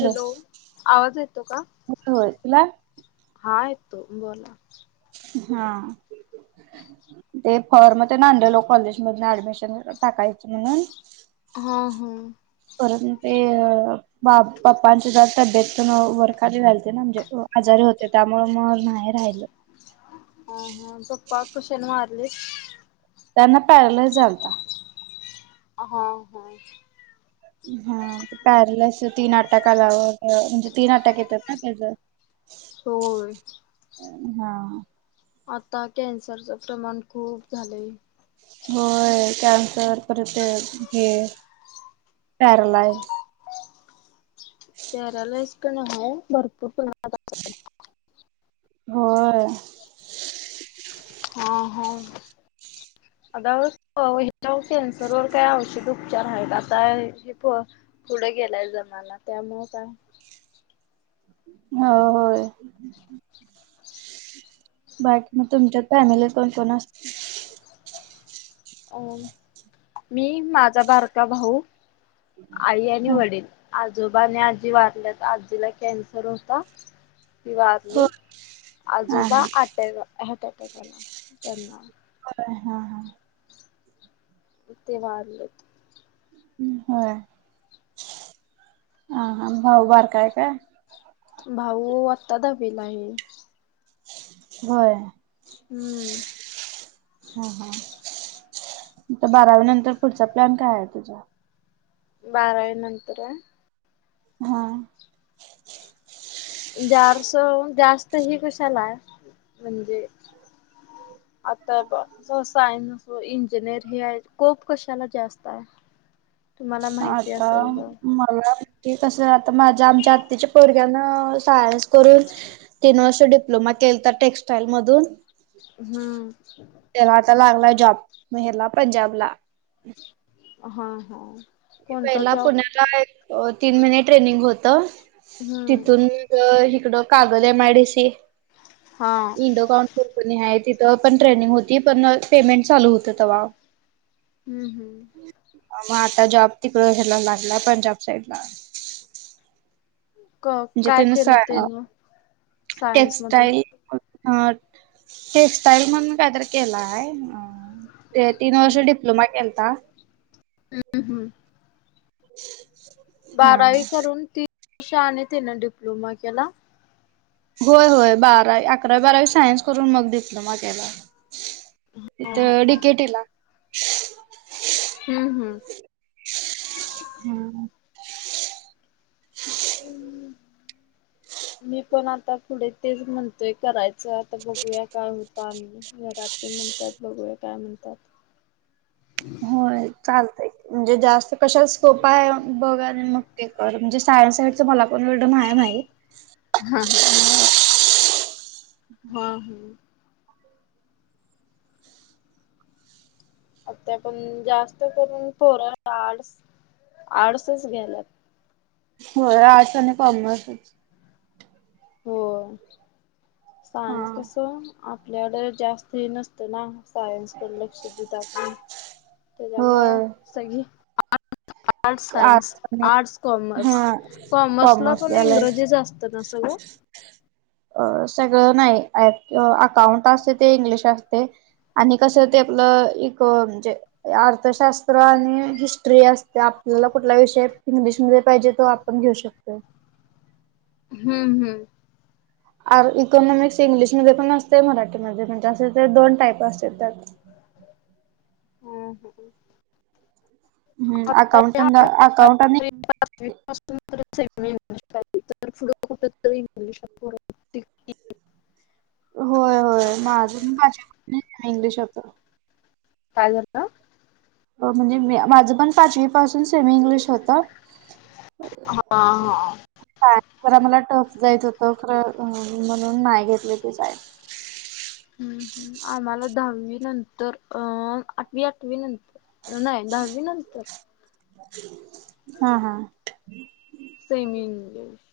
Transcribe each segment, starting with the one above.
Hello आवाज येतो का होय तुला? हा येतो बोला. हा ते फॉर्म ते आणलेलो कॉलेज मध्ये ऍडमिशन टाकायच म्हणून हा हा परंतन ते बा पप्पांची जरा तब्येत वरखाली व्हालती ना म्हणजे आजारी होते त्यामुळ मग नाही राहिलं अ हा पप्पा कशाण वारलेत त्यांना पॅरलायस झालता [inaudible] हा पॅरलस तीन अटँक आल्यावर म्हणजे ती अटँक येतात ना त्याच होय हा आता कॅन्सरचं प्रमाण खूप झालंय होय कॅन्सर पर ते हे पॅरालाय. पॅरालाइस कनाय भरपूर [unintelligible] होय हा हो आता हो ह्याच्या कॅन्सरवर काय औषध उपचार आहेत आता हे पुढं गेलाय जमाना, त्यामुळं काय हो, होय. बाकी मग, तुमच्या फॅमिलीत कोण-कोण असतंय? अह मी, माझा बारका भाऊ, आई आणि वडील. आजोबा आणि आजी वारल्यात, आजीला कॅन्सर होता. ती हा वारली, हा आजोबा अटक हार्ट अटॅक आला त्यांना हा हा ते वारलेत. होय. हा हा, भाऊ बारका आहे काय? भाऊ, आत्ता दहावीला आहे. होय. हम्म. हा हा. आता बारावी नंतर, पुढचा प्लॅन काय आहे तुझा? बारावी नंतर होय हा. जारसव, जास्त हे कशाला आहे म्हणजे आता जस सायन्स, इंजिनिअर हे आहेत. स्कोप कशाला जास्त आहे? तुम्हाला माहिती आता असेल तर मला हे कसं आता, माझ्या आमच्या आत्याच्या पोरग्यांन सायन्स करून तीन वर्ष डिप्लोमा केलता टेक्स्टाईल मधून. हम्म. त्याला आता लागला जॉब, मेहेरला पंजाबला. हा. हा. कोणता पहिला जॉब पुण्याला एक, तीन महिने ट्रेनिंग होत. हम्म तिथून मग हिकडं, Kagal M I D C, हा इंडो कॉम कंपनी आहे तिथं, पण ट्रेनिंग होती. पण पेमेंट चालू होत तेव्हा. हम्म हम्म. मग आता, जॉब तिकड ह्याला लागला पंजाब साईडला. क म्हणजे काय केलं त्यानुसार, त्यान सायन्स मधून टेक्स्टाईल अह टेक्स्टाईल मधून काहीतरी केला आहे. अह ते तीन वर्ष डिप्लोमा केलता हम्म हम्म. हा बारावी करून, तीन वर्ष आणि त्यानं डिप्लोमा केला होय होय. बारावी, अकरावी-बारावी सायन्स करून, मग डिप्लोमा केला. तिथं डिकेटीला. हम्म हम्म. हा. हम्म हम्म मी पण आता, पुढे तेच म्हणतोय करायचं च तर आता, बघूया काय होतं आणि घरातली म्हणतात, बघूया काय म्हणताहेत. होय, चालतंय. म्हणजे जास्त कशाला स्कोप आहे, बघ आणि मग ते कर. म्हणजे सायन्स साईडचं, मला पण एवढं नाय माहीत. हा हा, हा, आता पण जास्त करून पोरं आर्टसं आर्ट्संच घ्यायल्यात. होय. आर्टसं आणि कॉमर्सच होय. हा. सायन्स कसं आपल्याकडं जास्त हे नसतं ना, सायन्स कड लक्ष देत आपुण- त्याच्यामुळ होय सगी [unintelligible] आर्टस सायन्स, आर्ट्स आणि आर्ट्स कॉमर्स, हा. कॉमर्स ला पण इंग्रजी जास्त त नसल ओ अ सगळं नाही. अकाउंट असते ते इंग्लिश असते. आणि कसं ते आपलं एक म्हणजे अर्थशास्त्र आणि हिस्ट्री असते. आपल्याला कुठला विषय इंग्लिशमध्ये पाहिजे तो आ घेऊ शकतोय. हम्म हम्म, आर इकॉनॉमिक्स इंग्लिशमध्ये पण असतंय, मराठीमध्ये पण [unintelligible] दोन टाईप असतेत त्यात [inaudible] हम्म, आता अकाउंट या चंदा अकाउंट आणि [unintelligible] [unintelligible] एवढुशा पोरा होय होय. माझी [unintelligible] इंग्लिशाच काय येतं? म्हणजे म्या माझं पण पाचवी पासून सेमी इंग्लिश होतं. हा हा, हा परा मला टफ जायच होत, खरं म्हणून नाही घेतले ते साय. हम्म हम्, आम्हाला दहावी नंतर अं आठवी आठवी नंतर नाही दहावी नंतर हा हा, सेमी इंग्लिश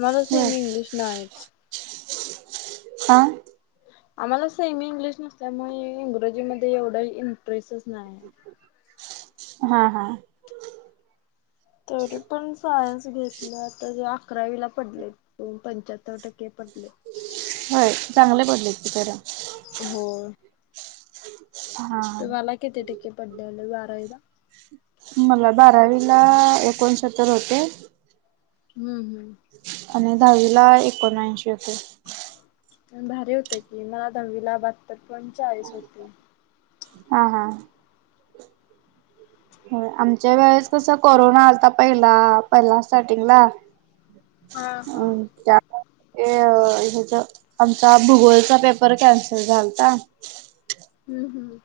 माझं होय सेमी इंग्लिश नाहीच. हा आम्हाला सेमी इंग्लिश नसल्यामुळे इंग्रजी मध्ये एवढा इंटरेस्टच नाही. हा हा, तरी पण सायन्स घेतला. तरी अकरावीला पडले. पंच्याहत्तर टक्के पडले. होय. चांगले पडले कि तर होय. [inaudible] तुम्हाला किती टक्के पडलेले बारावीला? मला बारावीला एकोणसत्तर होते. हम हम्म, आणि दहावी ला एकोणऐंशी होते. पण भारी होते की, मला दहावीला बाहत्तर पॉइंट चाळीस होते. हा हा, होय. आमच्या वेळेस कसं कोरोना आलता पहिला पहिला स्टार्टिंगला हा हा. अम, त्यामुळ ए ह्याच आमचा भूगोलचा पेपर कॅन्सल झालता. हम्म हम्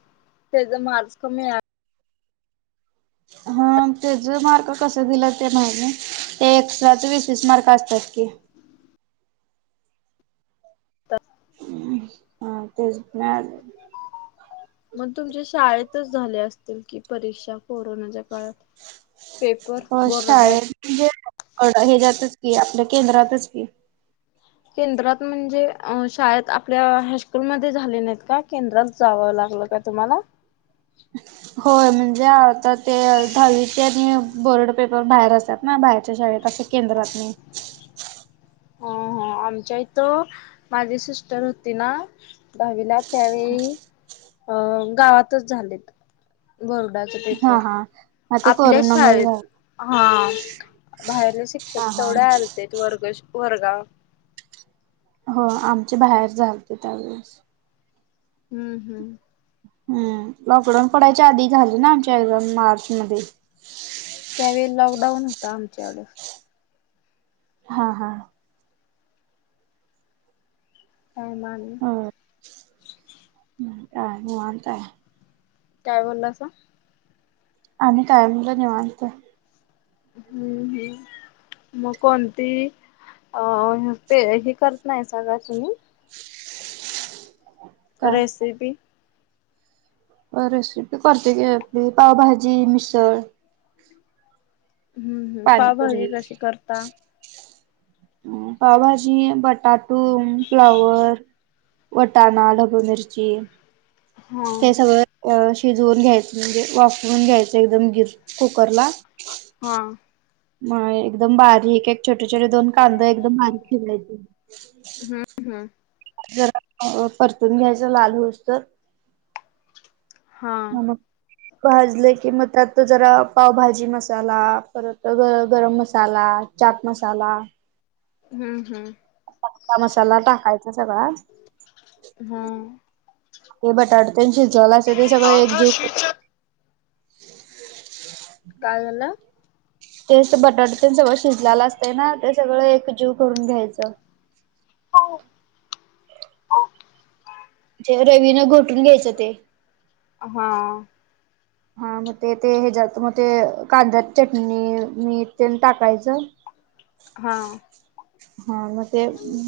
त्याचा मार्क्स कमी आहे. हा त्याच मार्क कस दिला ते नाही. ते एष्ट्राचं वीस वीस मार्क असतात की हम हा तेच नाही. मग तुमच्या शाळेतच झाले असतील की परीक्षा? कोरोनाच्या काळात पेपर बरडात. हड हच्यातच की आपल्या केंद्रातच की. केंद्रात म्हणजे शाळेत आपल्या हायस्कूलमध्येध्ये झाले नाहीत का केंद्रात जावं लागलं. का तुम्हाला. होय म्हणजे आता ते दहावीचे आणि- बोर्ड पेपर बाहेर असतात ना, बाहेरच्या शाळेत असे केंद्रात नाही. हो हो आमच्या इथं माझी सिस्टर होती ना दहावीला. त्यावेळी अ गावातच झालेत वरुडात- हा हा मग ते आपल्याच कोरोनामुळे शाळेत झालं हा बाहेरले शिक्षक हा हा तेवढ्या आलं - ते वर्ग वर्गा- हो आमच्या बाहेर झालते त्यावेेळेस- हम्म हम्म हम लॉकडाऊन पडायच्या आधी झाले ना आमच्या एक्झाम मार्च मध्ये. त्यावेळी लॉकडाऊन होता आमच्या. हा हा काय माण हा ह काय मवाता आहेय [inaudible] काय बोललासा. आम्ही कायम च निवांत हम्म हम्म मग कोणती अ ते हे करत नाही सगा तुम्ही. काय रेसिपी. रेसिपी करते की आपली पावभाजी, मिसळ, हम्म हम पाणीपुरी पावभाजी कशी करता? पावभाजी बटाटो, फ्लावर, वटाणा, ढबू मिरची हा ते सगळ- शिजवून घ्यायचं म्हणजे वापरून घ्यायचं एकदम गिर कुकर ला. हा म एकदम बारीक एक छोटे छोटे दोन कांदाे एकदम बारीक चिरायचे. हम्म हम् जरा परतून घ्यायच लाल होसुतर. हा म भाजले की मग त्यात जरा पावभाजी मसाला परत ग गरम मसाला. चाट मसाला. हम्म हम्म अका मसाला टाकायचा सगळां. हा मग बटाटे तेन शिजवलेलं ते सगळ एक जीव काय झालं? ते असं बटाट तेंच [unintelligible] शिजलेलं असतं ना ते सगळं एकजीव करून घ्यायचं. [unintelligible] ज्या रवीन घोटून घ्यायचं ते. अ हां. हा मग ते ते ह्याच्यात मग ते कांद्यात चटणी मीठ तेल टाकायचं. [inaudible] हां. हा मग ते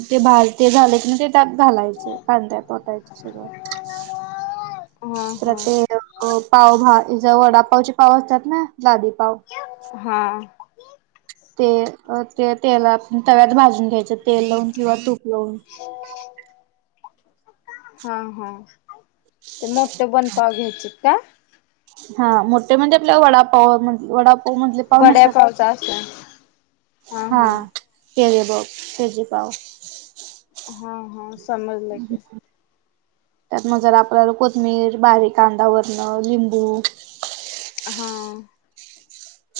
ते भाल ते झाले की ना ते त्यात घालायचं. कांद्या पोतायची सुरुवात. हा हा प्रत्येक अ पाव भा ज वडापावचे पाव असतात ना लादीपाव. हां. ते ते तेलात तव्यात भाजून घ्यायचं तेल लावून किंवा तूप लावून. [inaudible] हुं हुं ते मोठे बनपाव घ्यायचेत का? हा मोठ्ठे म्हणजे आपला वडापाव म्हण वडा. वडे पावचा आसाल. हा केले बघ फेजे पाव. हा हा समजलय की. त्यात मग जरा आपल्याला कोथमीर बारीक कांदा वरण लिंबू हा.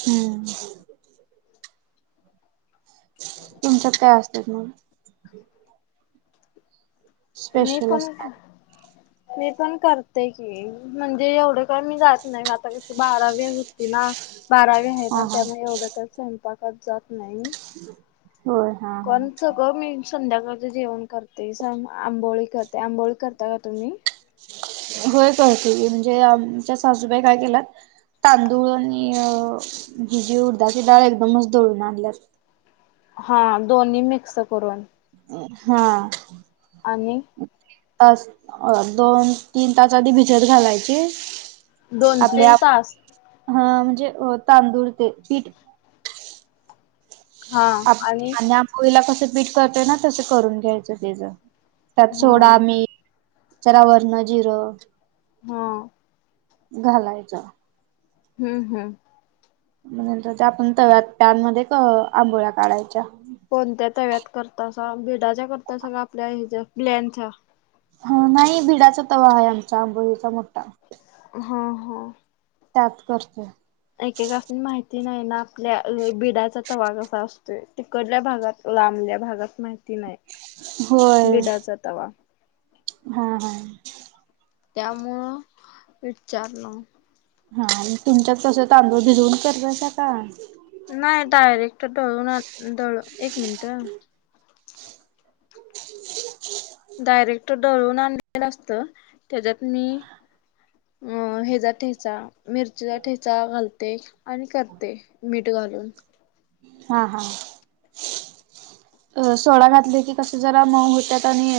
हुं. तुमच्यात काय असत्यात मग. मी स्पेशल पण को [inaudible] मी पण करते की म्हणजे एवढं कर मी जात नाही आता कशी बारावी होती ना. बारावी आहे ना हा हा त्यामुळे एवढं काया स्वयंपाकात जात नाही. होय. हा हा कोणचं ग मी संध्याकाळच जेवण करते सांग आंबोळी करत. ते आंबोळी करता का तुम्ही? होय बहुतेक म्हणजे आमच्या सासूबाई काय केलात? तांदूळ आणि अ हि जी उडदाची डाळ आहे पण नुस दळून आणल्या. हां दोन्ही मिक्स करून. हां. आणि पाच दोन तीन तास आधी भिजत घालायचे. दोन तीन तास. हं म्हणजे अ तांदूळ ते पीठ. आणि आंबोळीला कसं पीठ करतोयना ना करून घ्यायचं डेजा त्यात हा सोडा, मीठ जरा वरण जिरं. हां. झालाय चहा. हुं हुं. पण नंतर त्या पण तव्यात पॅन मध्ये आंबोळ्या काढायच्या. कोणत्या तव्यात करतासा बिडाच्या करतासा का आपल्या ह्याच्या प्लॅनच्या? ह नाही भिडाचा तवा आहे आमच्या आंबोळीचा मोठा. हो हो. त्यात करते. एकेका अस माहिती नाही ना आपल्या बिडाचा तवा कसा असतोय तिकडल्या भागात. लांबल्या भागात माहिती नाही. होय. बिडाचा तवा हा हा. त्यामुळं विचारलं. हा आणि तुमच्यात कस तांदळ भिजवून करत का. नाही डायरेक्ट दळून दळून एक मिनट. [unintelligible] डायरेक्ट डळून आणलेलं असत त्याच्यात मी. अ हेचा ठेचा मिरचीचा ठेचा घालते. आणि करते मीठ घालून. हा हा. अ सोडा घातले की कसे जरा मऊ होत्या आणि